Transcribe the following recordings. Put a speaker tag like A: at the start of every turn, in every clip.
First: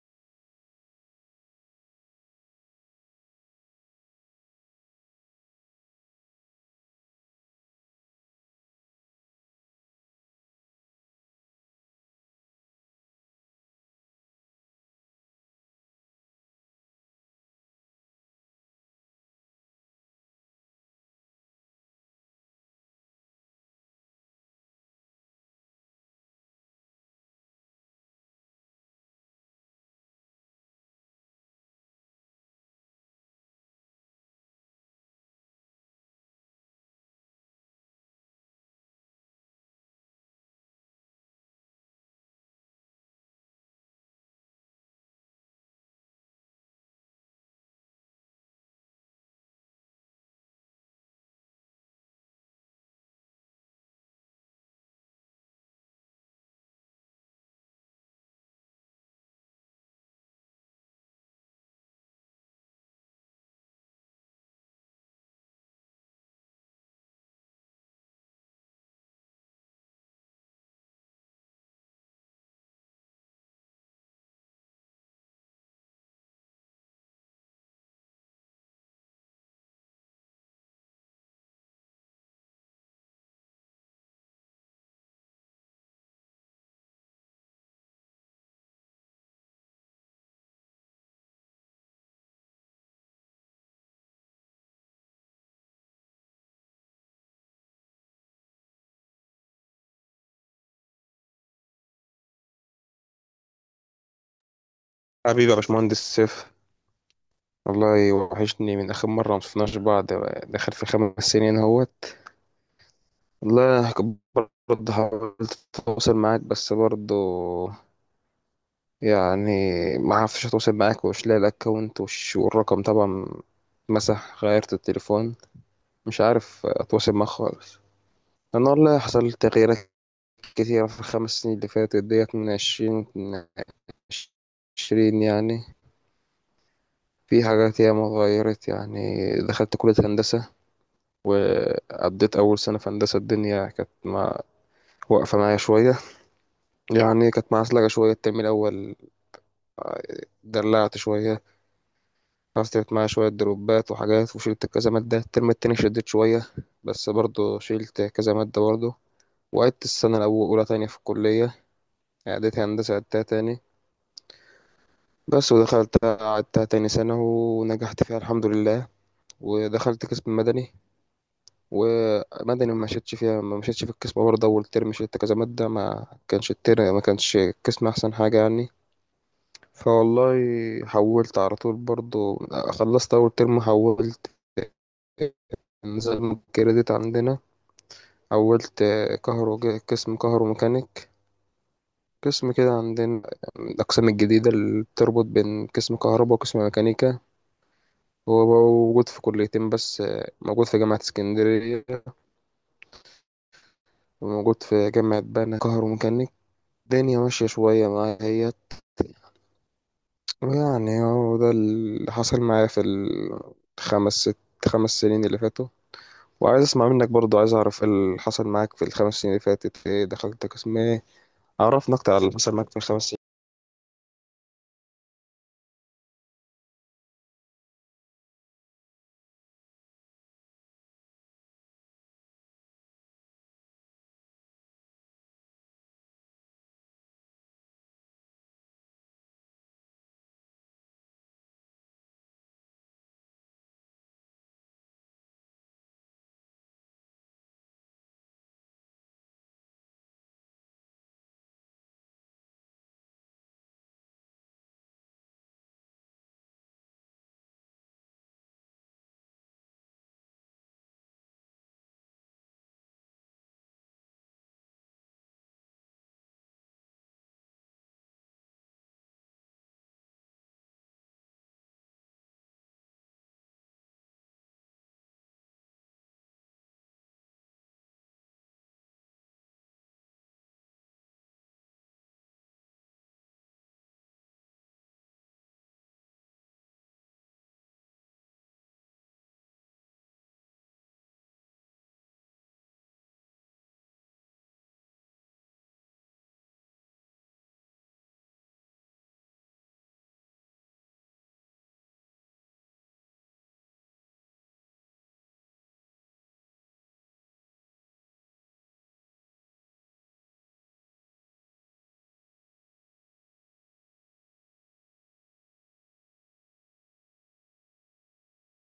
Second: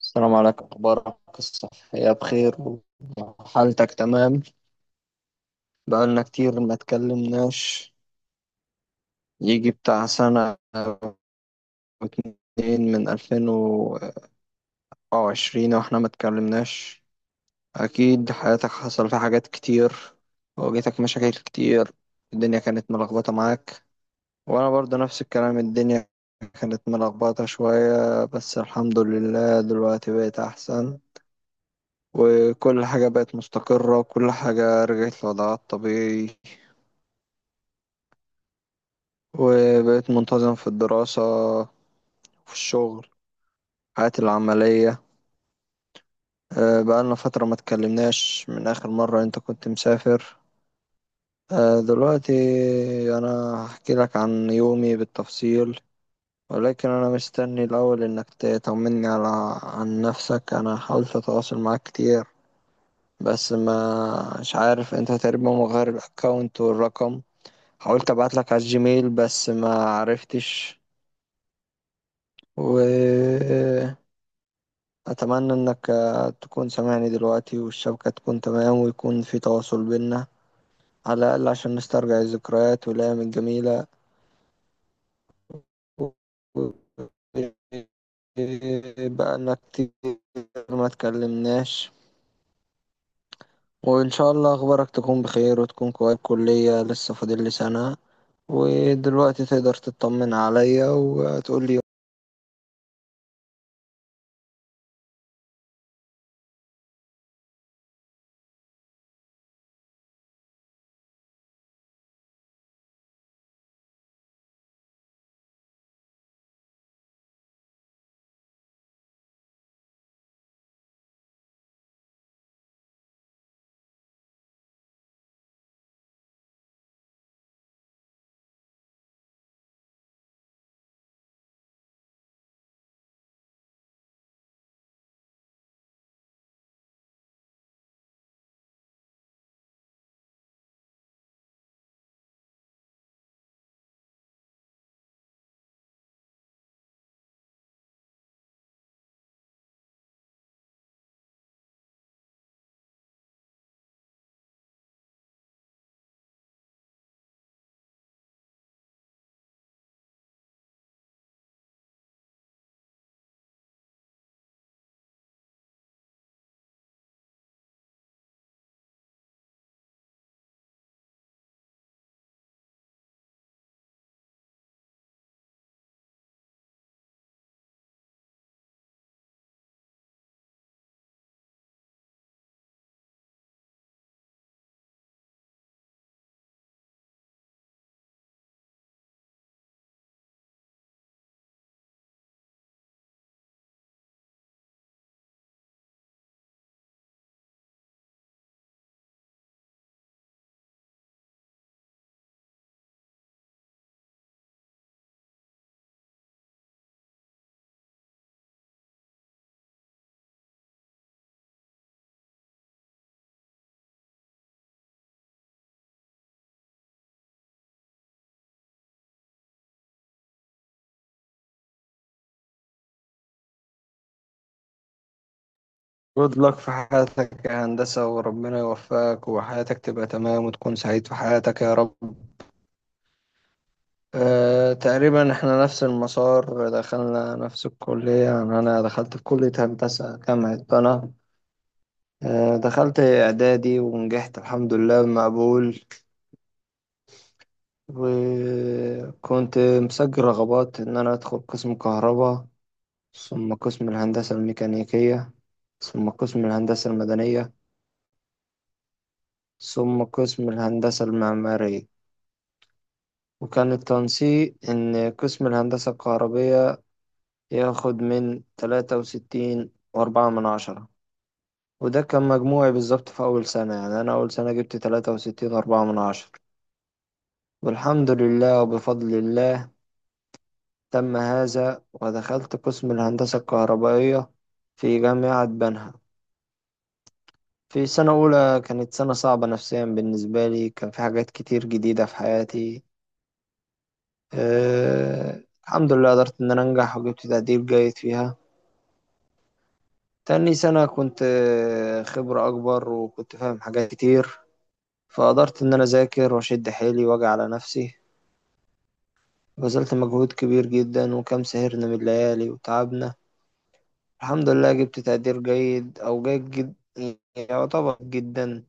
A: السلام عليكم، أخبارك الصحية بخير وحالتك تمام؟ بقالنا كتير ما اتكلمناش، يجي بتاع سنة واتنين من 2020 واحنا ما اتكلمناش. أكيد حياتك حصل فيها حاجات كتير، واجهتك مشاكل كتير، الدنيا كانت ملخبطة معاك. وأنا برضه نفس الكلام، الدنيا كانت ملخبطة شوية بس الحمد لله دلوقتي بقيت أحسن، وكل حاجة بقت مستقرة وكل حاجة رجعت لوضعها الطبيعي، وبقيت منتظم في الدراسة، في الشغل، حياتي العملية. بقالنا فترة ما اتكلمناش من آخر مرة أنت كنت مسافر. دلوقتي أنا هحكي لك عن يومي بالتفصيل، ولكن أنا مستني الأول إنك تطمني على عن نفسك. أنا حاولت أتواصل معاك كتير بس ما مش عارف، أنت تقريبا مغير الأكاونت والرقم، حاولت ابعت لك على الجيميل بس ما عرفتش. واتمنى انك تكون سامعني دلوقتي والشبكة تكون تمام ويكون في تواصل بينا، على الاقل عشان نسترجع الذكريات والايام الجميلة. بقالنا كتير ما اتكلمناش. وإن شاء الله أخبارك تكون بخير وتكون كويس، كلية لسه فاضل لي سنة، ودلوقتي تقدر تطمن عليا وتقول لي.
B: حبيبي يا باشمهندس سيف. والله وحشني من آخر مرة مشفناش بعض، داخل في 5 سنين اهوت. والله برضه حاولت أتواصل معاك، بس برضه يعني ما عرفتش أتواصل معاك، ومش لاقي الأكونت والرقم طبعا مسح، غيرت التليفون، مش عارف أتواصل معاك خالص. أنا والله حصل تغييرات كتيرة في ال5 سنين اللي فاتت ديت، من عشرين يعني. في حاجات ياما اتغيرت، يعني دخلت كلية هندسة، وقضيت أول سنة في هندسة. الدنيا كانت واقفة معايا شوية، يعني كانت معسلكة شوية. الترم الأول دلعت شوية، حصلت معايا شوية دروبات وحاجات وشلت كذا مادة. الترم التاني شديت شوية، بس برضه شيلت كذا مادة برضه. وعدت السنة الأولى تانية في الكلية. عدت هندسة، عدتها تاني، بس ودخلت عدتها تاني سنة ونجحت فيها الحمد لله. ودخلت قسم مدني، ومدني ما مشيتش في القسم، برضه أول ترم شلت كذا مادة. ما كانش القسم أحسن حاجة يعني. فوالله حولت على طول برضه، خلصت أول ترم حولت، نظام الكريدت عندنا. حولت كهرو قسم كهرو ميكانيك. قسم كده عندنا، من الأقسام الجديدة اللي بتربط بين قسم كهرباء وقسم ميكانيكا. هو موجود في كليتين بس، موجود في جامعة اسكندرية، وموجود في جامعة بنها، كهرو ميكانيك. الدنيا ماشية شوية معايا اهيت، يعني هو ده اللي حصل معايا في الخمس ست خمس سنين اللي فاتوا. وعايز اسمع منك برضو، عايز اعرف إيه اللي حصل معاك في الخمس سنين اللي فاتت، ايه دخلت قسم ايه، عرفنا اكتر على اللي حصل معاك في الخمس سنين.
A: جود لك في حياتك يا هندسة، وربنا يوفقك وحياتك تبقى تمام وتكون سعيد في حياتك يا رب. أه، تقريبا احنا نفس المسار، دخلنا نفس الكلية، يعني أنا دخلت في كلية هندسة جامعة طنعا. أه، دخلت إعدادي ونجحت الحمد لله بمقبول، وكنت مسجل رغبات إن أنا أدخل قسم كهرباء، ثم قسم الهندسة الميكانيكية، ثم قسم الهندسة المدنية، ثم قسم الهندسة المعمارية. وكان التنسيق إن قسم الهندسة الكهربية ياخد من 63.4/10، وده كان مجموعي بالظبط في أول سنة، يعني أنا أول سنة جبت 63.4/10، والحمد لله وبفضل الله تم هذا ودخلت قسم الهندسة الكهربائية في جامعة بنها. في سنة أولى كانت سنة صعبة نفسيا بالنسبة لي، كان في حاجات كتير جديدة في حياتي. أه، الحمد لله قدرت إن أنا أنجح وجبت تقدير جيد فيها. تاني سنة كنت خبرة أكبر وكنت فاهم حاجات كتير، فقدرت إن أنا أذاكر وأشد حيلي وأجي على نفسي. بذلت مجهود كبير جدا وكم سهرنا من الليالي وتعبنا، الحمد لله جبت تقدير جيد أو جيد جد يعتبر جدا.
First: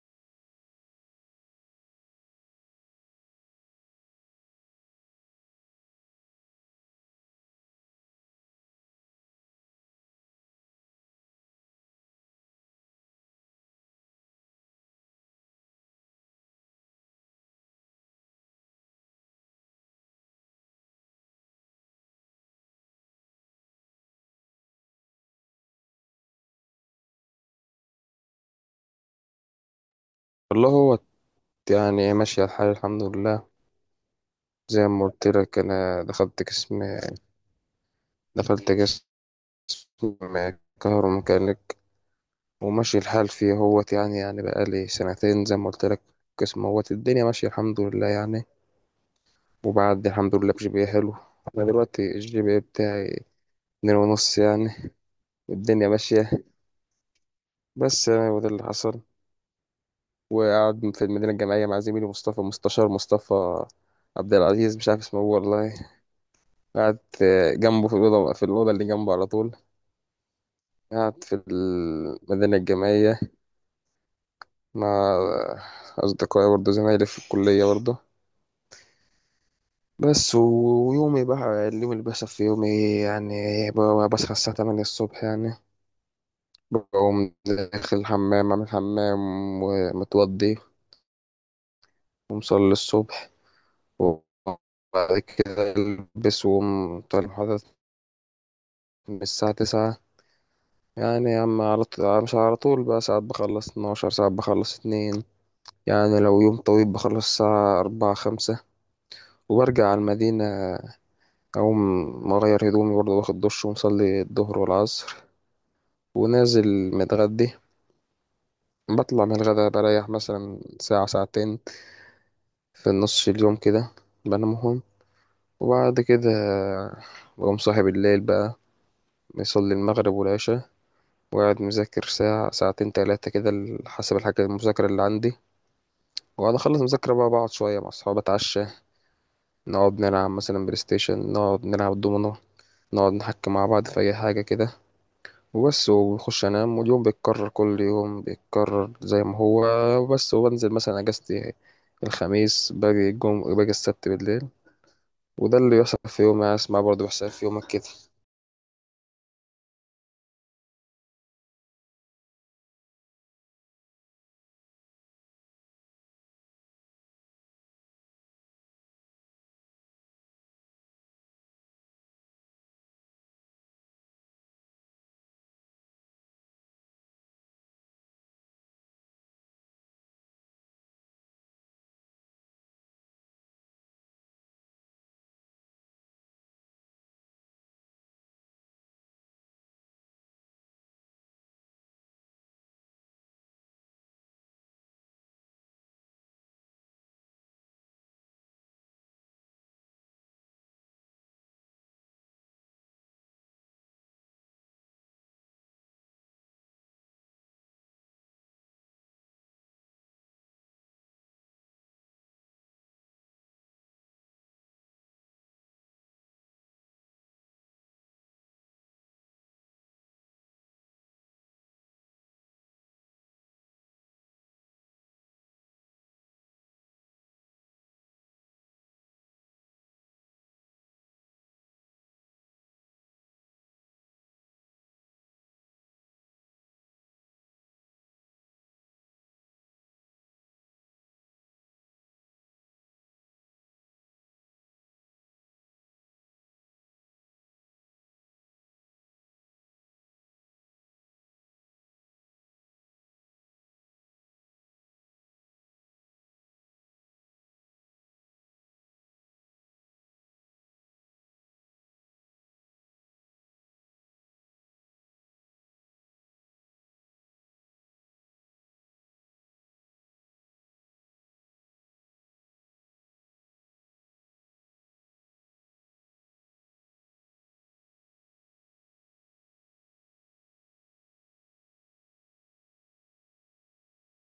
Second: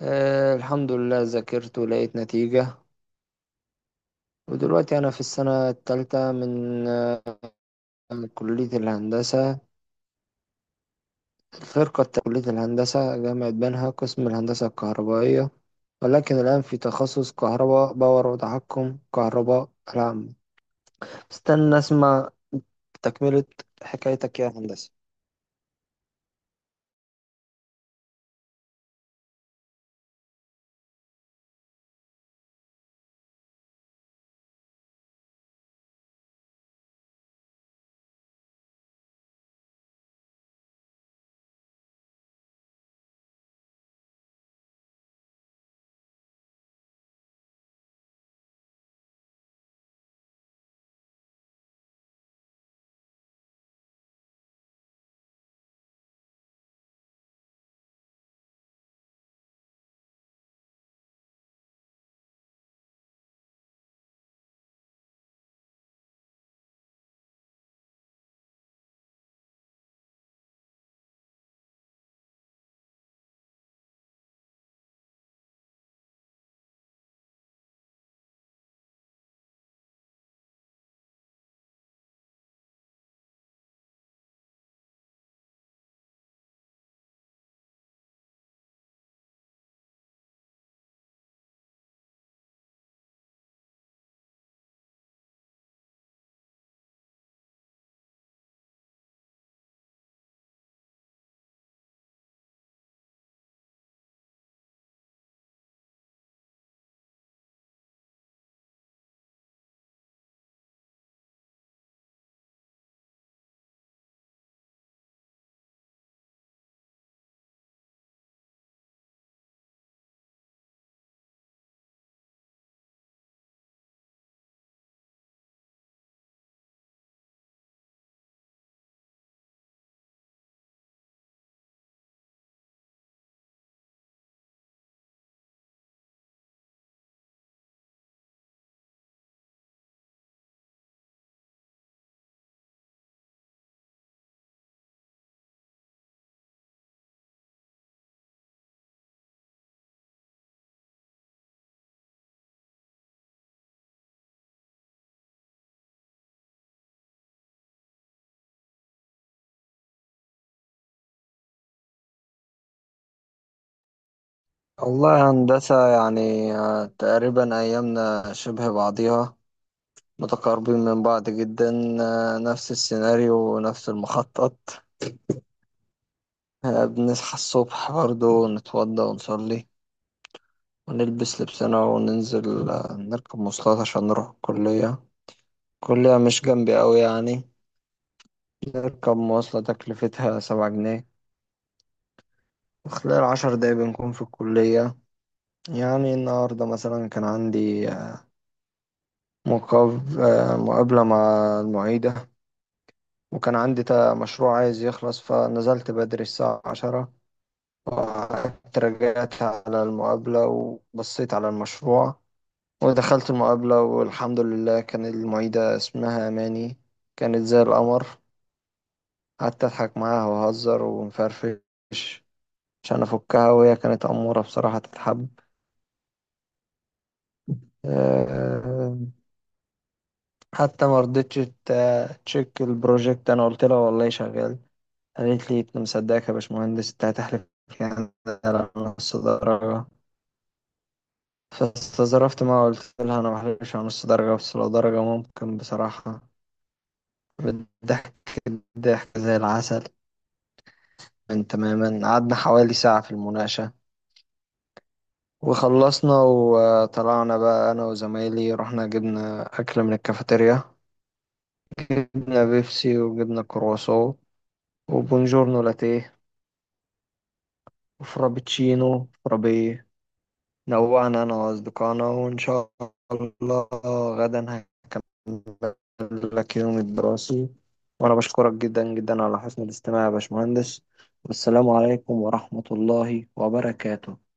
A: آه، الحمد لله ذاكرت ولقيت نتيجة. ودلوقتي أنا في السنة التالتة من كلية الهندسة، فرقة كلية الهندسة جامعة بنها قسم الهندسة الكهربائية، ولكن الآن في تخصص كهرباء باور وتحكم كهرباء العامة. استنى أسمع تكملة حكايتك يا هندسة.
B: والله هو يعني ماشية الحال الحمد لله، زي ما قلت لك انا دخلت قسم كهروميكانيك. وماشي الحال فيه هوت يعني، يعني بقالي سنتين زي ما قلت لك. قسم هوت، الدنيا ماشية الحمد لله يعني. وبعد الحمد لله بجي بي حلو، انا دلوقتي الجي بي إيه بتاعي اتنين ونص يعني، والدنيا ماشية. بس يعني، وده اللي حصل. وقاعد في المدينة الجامعية مع زميلي مصطفى، مستشار مصطفى عبد العزيز مش عارف اسمه هو والله. قاعد جنبه في الأوضة، اللي جنبه على طول. قاعد في المدينة الجامعية مع أصدقائي برضه، زمايلي في الكلية برضه. بس ويومي بقى، اليوم اللي بيحصل في يومي يعني، بصحى الساعة 8 الصبح يعني. بقوم داخل الحمام أعمل حمام، ومتوضي، ومصلي الصبح. وبعد كده ألبس وأقوم طالع المحاضرة من الساعة 9. يعني يا عم على طول، مش على طول بقى، ساعات بخلص اتناشر، ساعات بخلص اتنين، يعني لو يوم طويل بخلص الساعة أربعة خمسة. وبرجع على المدينة، أقوم أغير هدومي برضه، واخد دش، ومصلي الظهر والعصر. ونازل متغدي، بطلع من الغدا بريح مثلا ساعة ساعتين في نص اليوم كده، بنامهم. وبعد كده بقوم صاحي بالليل بقى، بيصلي المغرب والعشاء. وقاعد مذاكر ساعة ساعتين تلاتة كده، حسب الحاجة المذاكرة اللي عندي. وبعد أخلص مذاكرة بقى، بقعد شوية مع أصحابي، أتعشى. نقعد نلعب مثلا بلاي ستيشن، نقعد نلعب دومينو، نقعد نحكي مع بعض في أي حاجة كده. وبس، وبخش أنام. واليوم بيتكرر، كل يوم بيتكرر زي ما هو. وبس. وبنزل مثلا أجازتي الخميس، باجي باجي السبت بالليل. وده اللي بيحصل في يومي أنا. اسمع برضه بيحصل في يومك كده.
A: والله يا هندسة يعني، تقريبا أيامنا شبه بعضيها، متقاربين من بعض جدا. آه، نفس السيناريو ونفس المخطط. آه، بنصحى الصبح برضو نتوضى ونصلي ونلبس لبسنا وننزل، نركب مواصلات عشان نروح الكلية. كلية مش جنبي أوي يعني، نركب مواصلة تكلفتها 7 جنيه، وخلال 10 دقايق بنكون في الكلية. يعني النهاردة مثلا كان عندي مقابلة مع المعيدة، وكان عندي مشروع عايز يخلص، فنزلت بدري الساعة 10 وقعدت رجعت على المقابلة وبصيت على المشروع، ودخلت المقابلة والحمد لله كان المعيدة اسمها أماني، كانت زي القمر. قعدت أضحك معاها وأهزر ونفرفش عشان افكها، وهي كانت اموره بصراحه تتحب. آه، حتى ما رضتش تشيك البروجكت، انا قلت لها والله شغال، قالت لي انت مصدقك يا باشمهندس؟ انت هتحلف يعني على نص درجه؟ فاستظرفت ما قلت لها انا ما بحلفش على نص درجه بس لو درجه ممكن بصراحه، بالضحك ضحك زي العسل. من تماما قعدنا حوالي ساعه في المناقشه وخلصنا وطلعنا، بقى انا وزمايلي رحنا جبنا اكل من الكافيتيريا، جبنا بيبسي وجبنا كرواسون وبونجورنو لاتيه وفرابتشينو فرابيه، نوعنا أنا وأصدقائنا. وإن شاء الله غدا هكمل لك يوم الدراسي. وأنا بشكرك جدا جدا على حسن الاستماع يا باشمهندس، والسلام عليكم ورحمة الله وبركاته.